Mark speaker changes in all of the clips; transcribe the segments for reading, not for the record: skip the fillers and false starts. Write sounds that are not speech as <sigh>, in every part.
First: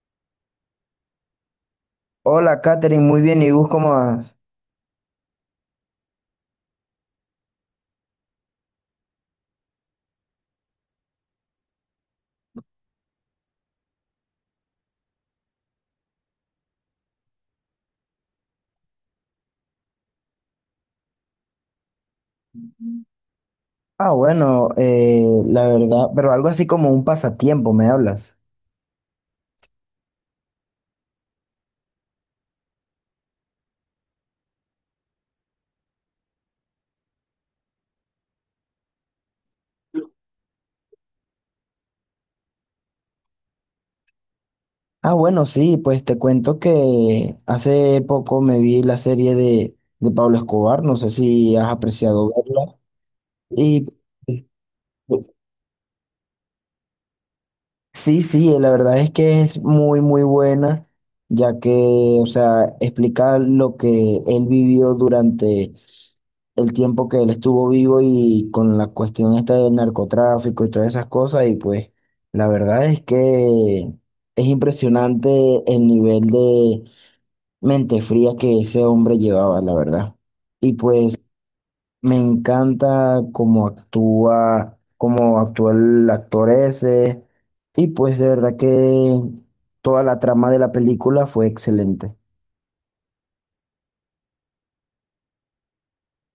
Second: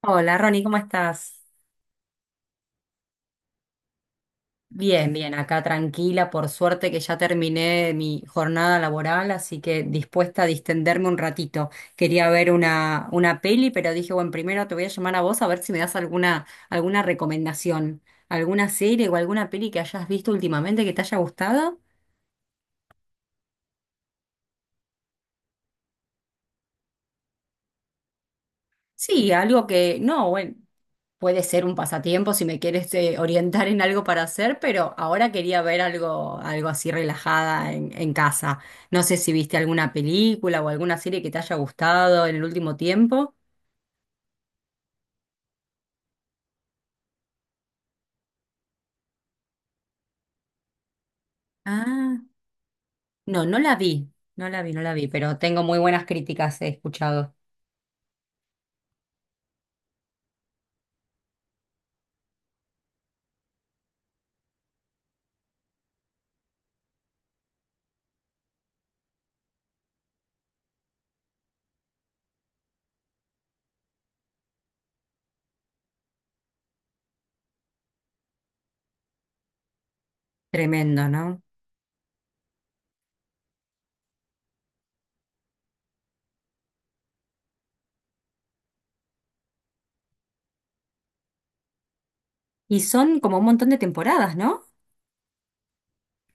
Speaker 1: Hola, Ronnie, ¿cómo estás?
Speaker 2: Hola, Katherine, muy bien. ¿Y vos cómo vas?
Speaker 1: Bien, bien, acá tranquila, por suerte que ya terminé mi jornada laboral, así que dispuesta a distenderme un ratito. Quería ver una peli, pero dije, bueno, primero te voy a llamar a vos a ver si me das alguna recomendación, alguna serie o alguna peli que hayas visto últimamente que te haya gustado.
Speaker 2: Ah, bueno, la verdad, pero algo así como un pasatiempo, ¿me hablas?
Speaker 1: Sí, algo que, no, bueno, puede ser un pasatiempo si me quieres orientar en algo para hacer, pero ahora quería ver algo así relajada en casa. No sé si viste alguna película o alguna serie que te haya gustado en el último tiempo.
Speaker 2: Ah, bueno, sí, pues te cuento que hace poco me vi la serie de Pablo Escobar, no sé si has
Speaker 1: Ah,
Speaker 2: apreciado verla.
Speaker 1: no, no la
Speaker 2: Y
Speaker 1: vi,
Speaker 2: pues,
Speaker 1: no la vi,
Speaker 2: pues,
Speaker 1: pero tengo muy buenas críticas, he escuchado.
Speaker 2: sí, sí, la verdad es que es muy, muy buena, ya que, o sea, explica lo que él vivió durante el tiempo que él estuvo vivo y con la cuestión esta del narcotráfico y todas esas cosas. Y pues la verdad es que es impresionante el nivel de mente fría que ese hombre llevaba, la verdad. Y
Speaker 1: Tremendo,
Speaker 2: pues
Speaker 1: ¿no?
Speaker 2: me encanta cómo actúa el actor ese. Y pues de verdad que toda la trama de la película fue excelente.
Speaker 1: Y son como un montón de temporadas, ¿no?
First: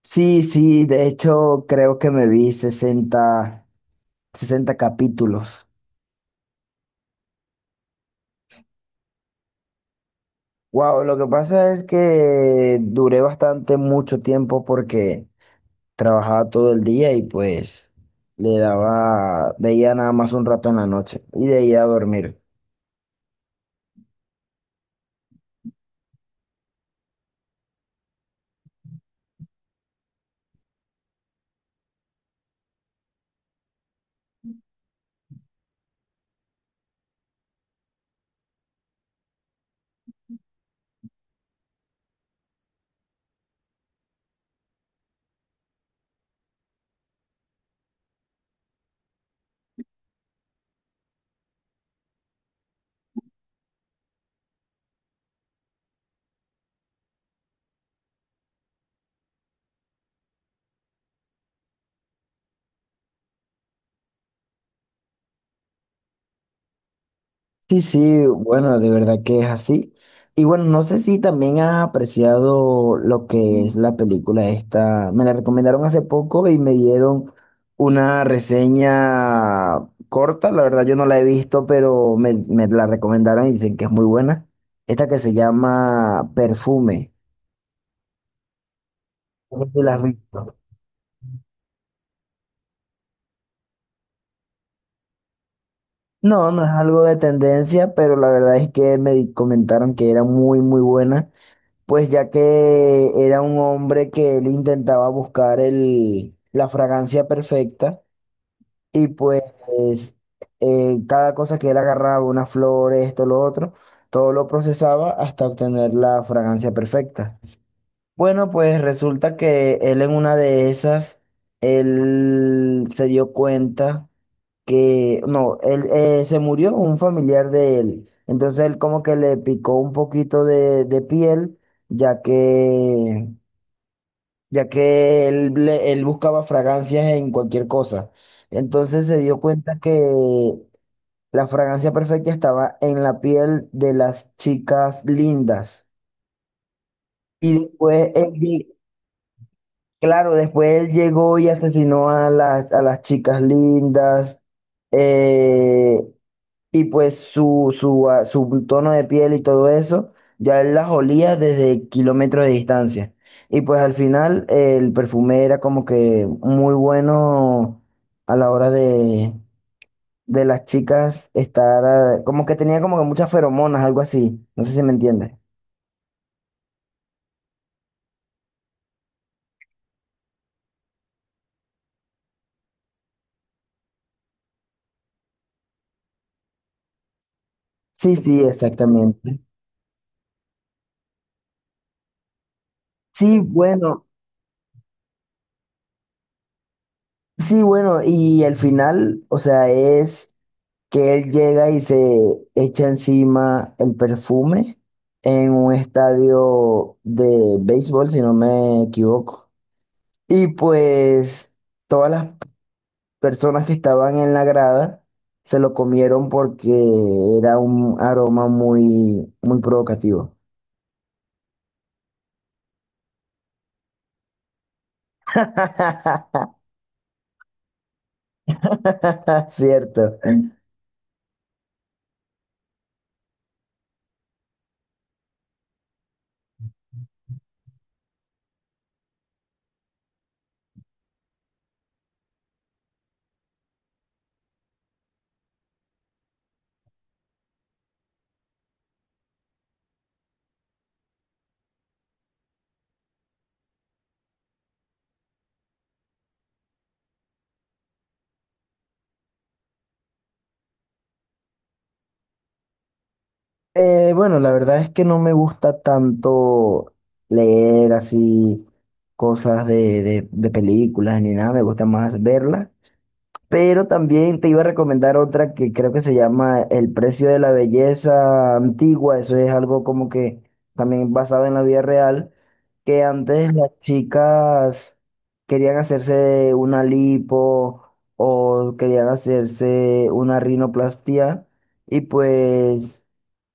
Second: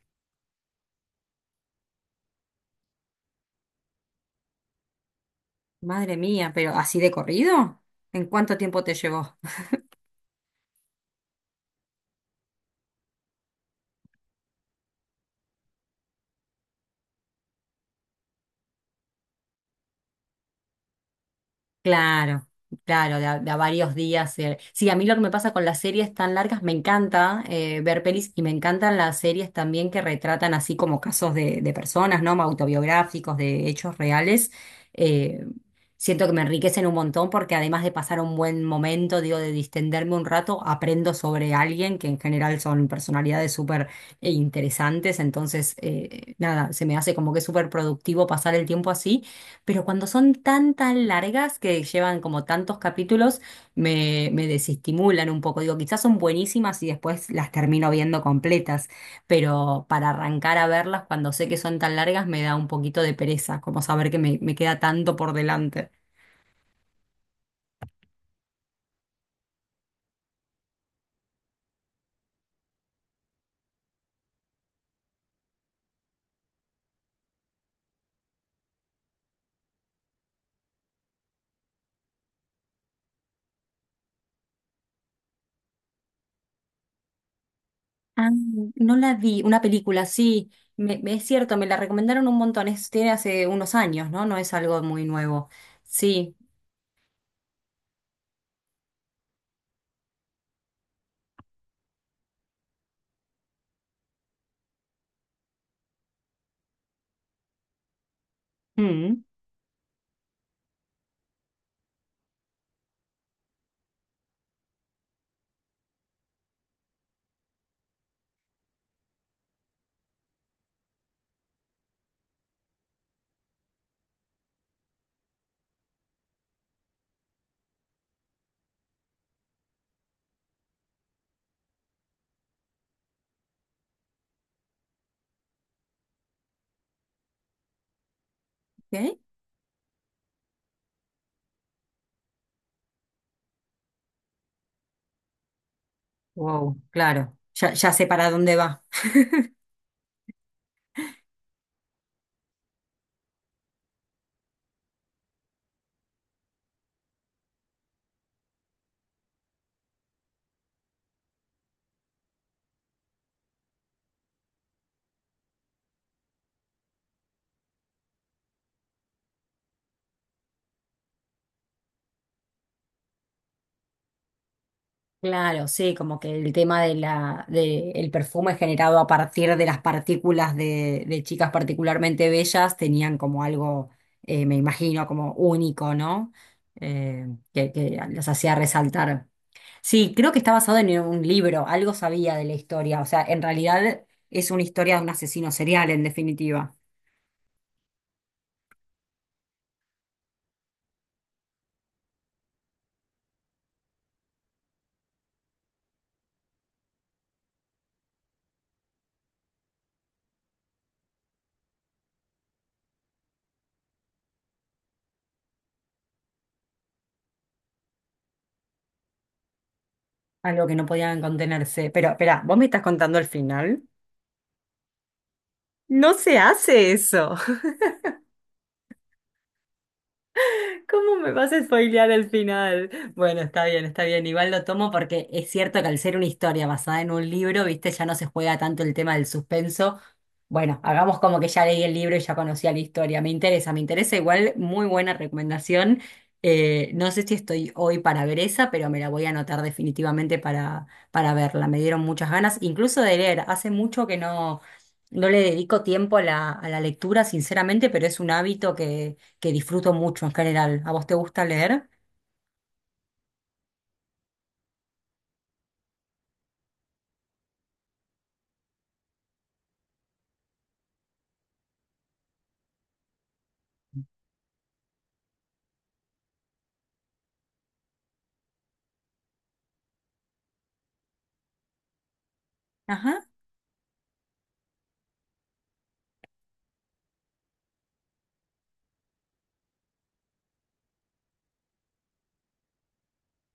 Speaker 2: Sí, sí, de hecho creo que me vi sesenta capítulos.
Speaker 1: Madre mía, pero así de corrido. ¿En cuánto tiempo te llevó?
Speaker 2: Wow, lo que pasa es que duré bastante mucho tiempo porque trabajaba todo el día y pues le daba, veía nada más un rato en la noche y de ahí a dormir.
Speaker 1: Claro, claro, de a varios días. Sí, a mí lo que me pasa con las series tan largas, me encanta ver pelis y me encantan las series también que retratan así como casos de personas, ¿no? Autobiográficos, de hechos reales. Eh, Siento que me enriquecen un montón porque además de pasar un buen momento, digo, de distenderme un rato, aprendo sobre alguien que en general son personalidades súper interesantes. Entonces, nada, se me hace como que es súper productivo pasar el tiempo así. Pero cuando son tan largas que llevan como tantos capítulos, me desestimulan un poco. Digo, quizás son buenísimas y después las termino viendo completas, pero para arrancar a verlas cuando sé que son tan largas me da un poquito de pereza, como saber que me queda tanto por delante.
Speaker 2: Sí, sí, bueno, de verdad que es así. Y bueno, no sé si también has apreciado lo que es la película esta. Me la recomendaron hace poco y me dieron una reseña corta. La verdad yo no la he visto, pero me la recomendaron y dicen que es muy buena. Esta que se llama Perfume.
Speaker 1: Ah, no la vi,
Speaker 2: No
Speaker 1: una
Speaker 2: sé si la has
Speaker 1: película,
Speaker 2: visto.
Speaker 1: sí, es cierto, me la recomendaron un montón, es, tiene hace unos años, ¿no? No es algo muy nuevo. Sí.
Speaker 2: No, no es algo de tendencia, pero la verdad es que comentaron que era muy, muy buena. Pues ya que era un hombre que él intentaba buscar la fragancia perfecta, y
Speaker 1: Mm,
Speaker 2: pues cada cosa que él agarraba, una flor, esto, lo otro, todo lo procesaba hasta obtener la fragancia perfecta. Bueno, pues resulta que él, en una de esas, él se dio cuenta que no, él se murió un familiar de él. Entonces él como que le picó un poquito de piel, ya que, ya que él buscaba fragancias en cualquier cosa. Entonces
Speaker 1: ok.
Speaker 2: se dio cuenta que la fragancia perfecta estaba en la piel de las chicas lindas.
Speaker 1: Wow, claro,
Speaker 2: Y
Speaker 1: ya, ya sé
Speaker 2: después
Speaker 1: para dónde va.
Speaker 2: claro, después él llegó y asesinó a a las chicas lindas. eh, Y pues su tono de piel y todo eso, ya él las olía desde kilómetros de distancia. Y pues al final el perfume era como que muy bueno a la hora de las chicas estar, ah, como que tenía como que muchas feromonas, algo así. No sé si me entiendes.
Speaker 1: Claro, sí, como que el tema de de el perfume generado a partir de las partículas de chicas particularmente bellas tenían como algo, me imagino, como único, ¿no? Eh, que
Speaker 2: Sí,
Speaker 1: los
Speaker 2: sí,
Speaker 1: hacía resaltar.
Speaker 2: exactamente.
Speaker 1: Sí, creo que está basado en un libro, algo sabía de la historia, o sea,
Speaker 2: Sí,
Speaker 1: en realidad
Speaker 2: bueno,
Speaker 1: es una historia de un asesino serial, en definitiva,
Speaker 2: sí, bueno, y al final, o sea, es que él llega y se echa encima el perfume en un estadio de béisbol, si no me equivoco. Y pues todas las personas que estaban en la grada se lo comieron porque era un aroma muy, muy provocativo.
Speaker 1: algo que no podían contenerse. Pero, espera, ¿vos me estás contando el final? No se
Speaker 2: <laughs>
Speaker 1: hace eso.
Speaker 2: Cierto.
Speaker 1: ¿Cómo me vas a spoilear el final? Bueno, está bien, está bien. Igual lo tomo porque es cierto que al ser una historia basada en un libro, viste, ya no se juega tanto el tema del suspenso. Bueno, hagamos como que ya leí el libro y ya conocía la historia. Me interesa igual. Muy buena recomendación. No sé si estoy hoy para ver esa, pero me la voy a anotar definitivamente para verla. Me dieron muchas ganas, incluso de leer. Hace mucho que no, no le dedico tiempo a a la lectura, sinceramente, pero es un hábito que disfruto mucho en general. ¿A vos te gusta leer?
Speaker 2: Bueno, la verdad es que no me gusta tanto leer así cosas de películas ni nada, me gusta más verlas. Pero también te iba a recomendar otra que creo que se llama El precio de la belleza antigua. Eso es algo como que también basado en la vida real, que
Speaker 1: Ajá.
Speaker 2: antes las chicas querían hacerse una lipo o querían hacerse una rinoplastia, y pues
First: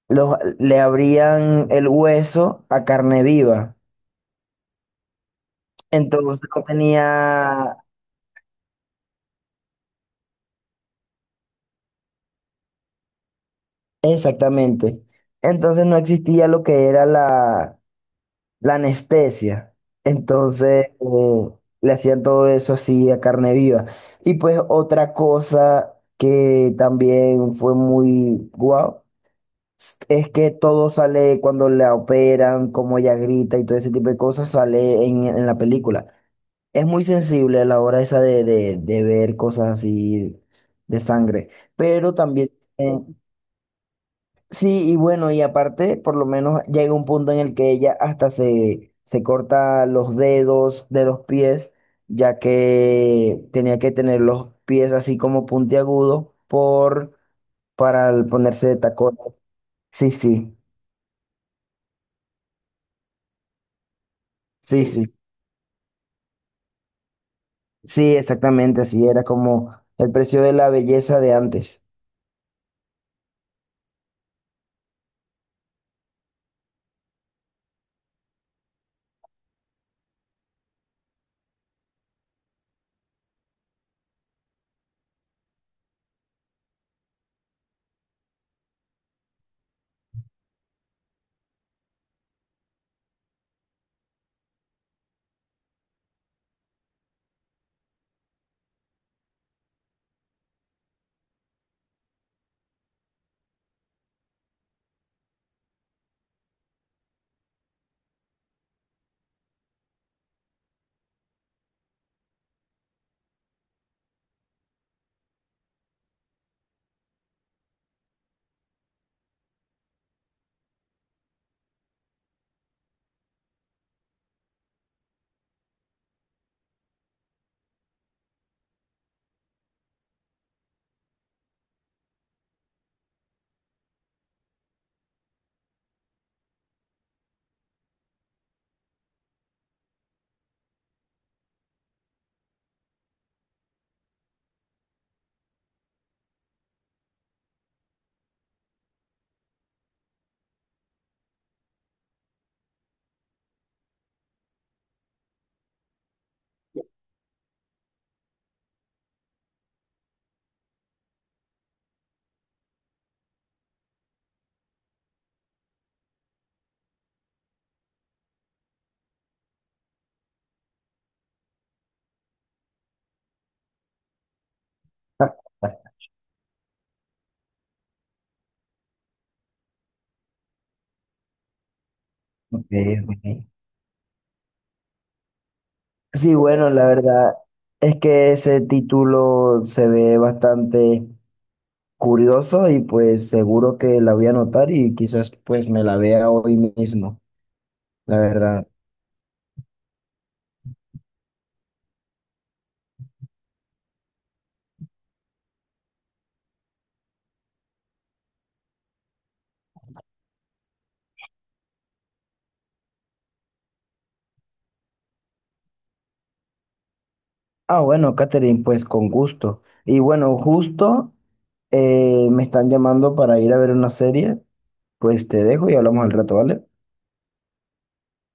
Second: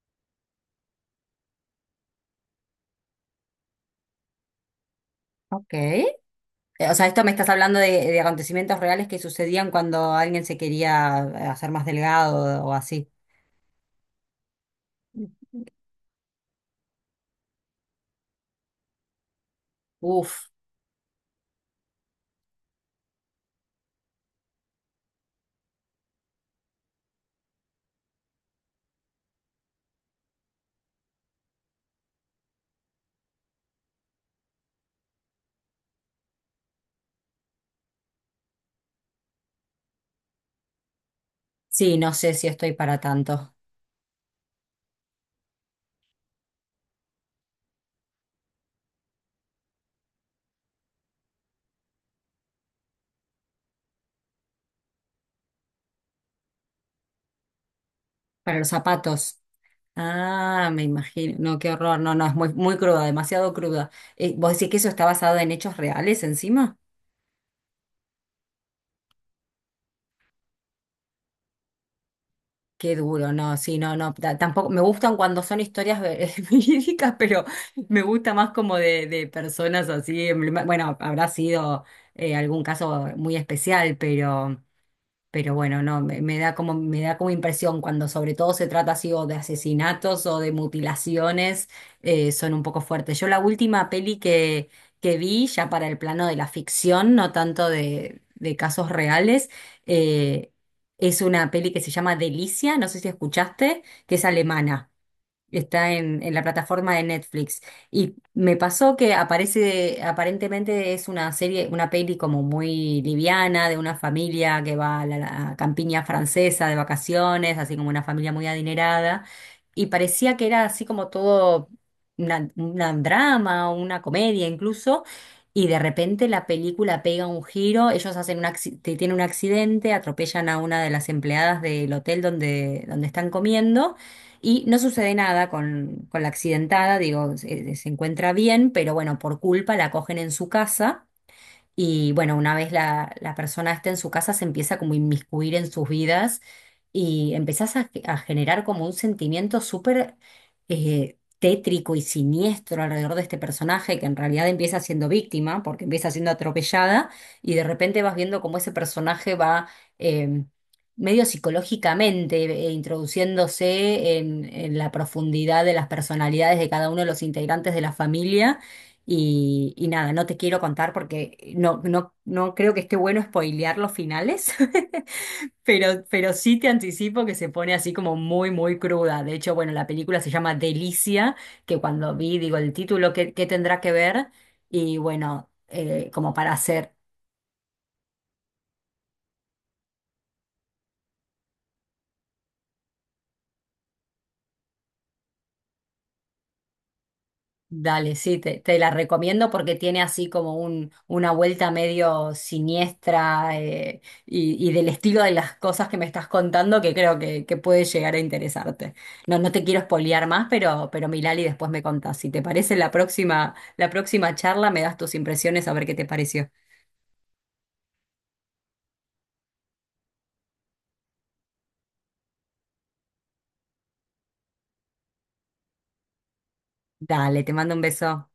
Speaker 2: le abrían el hueso a carne viva.
Speaker 1: Ok.
Speaker 2: Entonces no
Speaker 1: O sea, esto me estás
Speaker 2: tenía,
Speaker 1: hablando de acontecimientos reales que sucedían cuando alguien se quería hacer más delgado o así.
Speaker 2: exactamente. Entonces no existía lo que era la anestesia.
Speaker 1: Uf,
Speaker 2: Entonces le hacían todo eso así a carne viva. Y pues otra cosa que también fue muy guau. Es que todo sale cuando la operan, como ella grita y todo ese tipo de cosas sale en la película. Es muy sensible a la hora esa de ver cosas así de sangre,
Speaker 1: sí, no
Speaker 2: pero
Speaker 1: sé si
Speaker 2: también,
Speaker 1: estoy
Speaker 2: eh,
Speaker 1: para tanto.
Speaker 2: sí, y bueno, y aparte, por lo menos llega un punto en el que ella hasta se corta los dedos de los pies, ya que tenía que tener los pies así como puntiagudos por, para el
Speaker 1: Para
Speaker 2: ponerse
Speaker 1: los
Speaker 2: de
Speaker 1: zapatos.
Speaker 2: tacones. Sí, sí,
Speaker 1: Ah, me imagino. No, qué horror. No, no, es muy, muy cruda, demasiado cruda. ¿Vos decís que
Speaker 2: sí,
Speaker 1: eso está
Speaker 2: sí,
Speaker 1: basado en hechos reales encima?
Speaker 2: sí, exactamente, así era como el precio de la belleza de antes.
Speaker 1: Qué duro, no, sí, no, no, tampoco, me gustan cuando son historias <laughs> verídicas, pero me gusta más como de personas así, bueno, habrá sido algún caso muy especial, pero bueno, no, me da como impresión cuando sobre todo se trata así o de asesinatos o de mutilaciones, son un poco fuertes. Yo la última peli que vi, ya para el plano de la ficción, no tanto de casos reales, eh, es una peli que se llama Delicia, no sé si escuchaste, que es alemana. Está en la plataforma de Netflix. Y me pasó que aparece, aparentemente es una serie, una peli como muy liviana, de una familia que va a la campiña francesa de vacaciones, así como una familia muy adinerada. Y parecía que era así como todo una drama o una comedia incluso. Y de repente la película pega un giro, ellos hacen un tienen un accidente, atropellan a una de las empleadas del hotel donde están comiendo y no sucede nada con la accidentada, digo, se encuentra bien, pero bueno, por culpa la cogen en su casa y bueno, una vez la persona esté en su casa, se empieza como a inmiscuir en sus vidas y empezás a generar como un sentimiento súper tétrico y siniestro alrededor de este personaje que en realidad empieza siendo víctima, porque empieza siendo atropellada y de repente vas viendo cómo ese personaje va eh, medio psicológicamente introduciéndose en la profundidad de las personalidades de cada uno de los integrantes de la familia y nada, no te quiero contar porque no, no, no creo que esté bueno spoilear los finales, <laughs>
Speaker 2: <laughs>
Speaker 1: pero sí te anticipo que se pone así como muy, muy cruda. De hecho, bueno, la película se llama Delicia, que cuando vi, digo,
Speaker 2: Ok,
Speaker 1: el título, ¿qué,
Speaker 2: ok.
Speaker 1: qué tendrá que ver? Y bueno, como
Speaker 2: Sí,
Speaker 1: para
Speaker 2: bueno, la
Speaker 1: hacer.
Speaker 2: verdad es que ese título se ve bastante curioso y pues seguro que la voy a anotar y quizás pues me la vea hoy mismo,
Speaker 1: Dale,
Speaker 2: la
Speaker 1: sí,
Speaker 2: verdad.
Speaker 1: te la recomiendo porque tiene así como una vuelta medio siniestra y del estilo de las cosas que me estás contando que creo que puede llegar a interesarte. No, no te quiero espolear más, pero Milali después me contás. Si te parece la próxima charla, me das tus impresiones a ver qué te pareció.
Speaker 2: Ah, bueno, Catherine, pues con gusto. Y bueno, justo me están llamando para ir a ver una serie, pues te dejo y hablamos al rato, ¿vale?
Speaker 1: Dale, te mando un beso.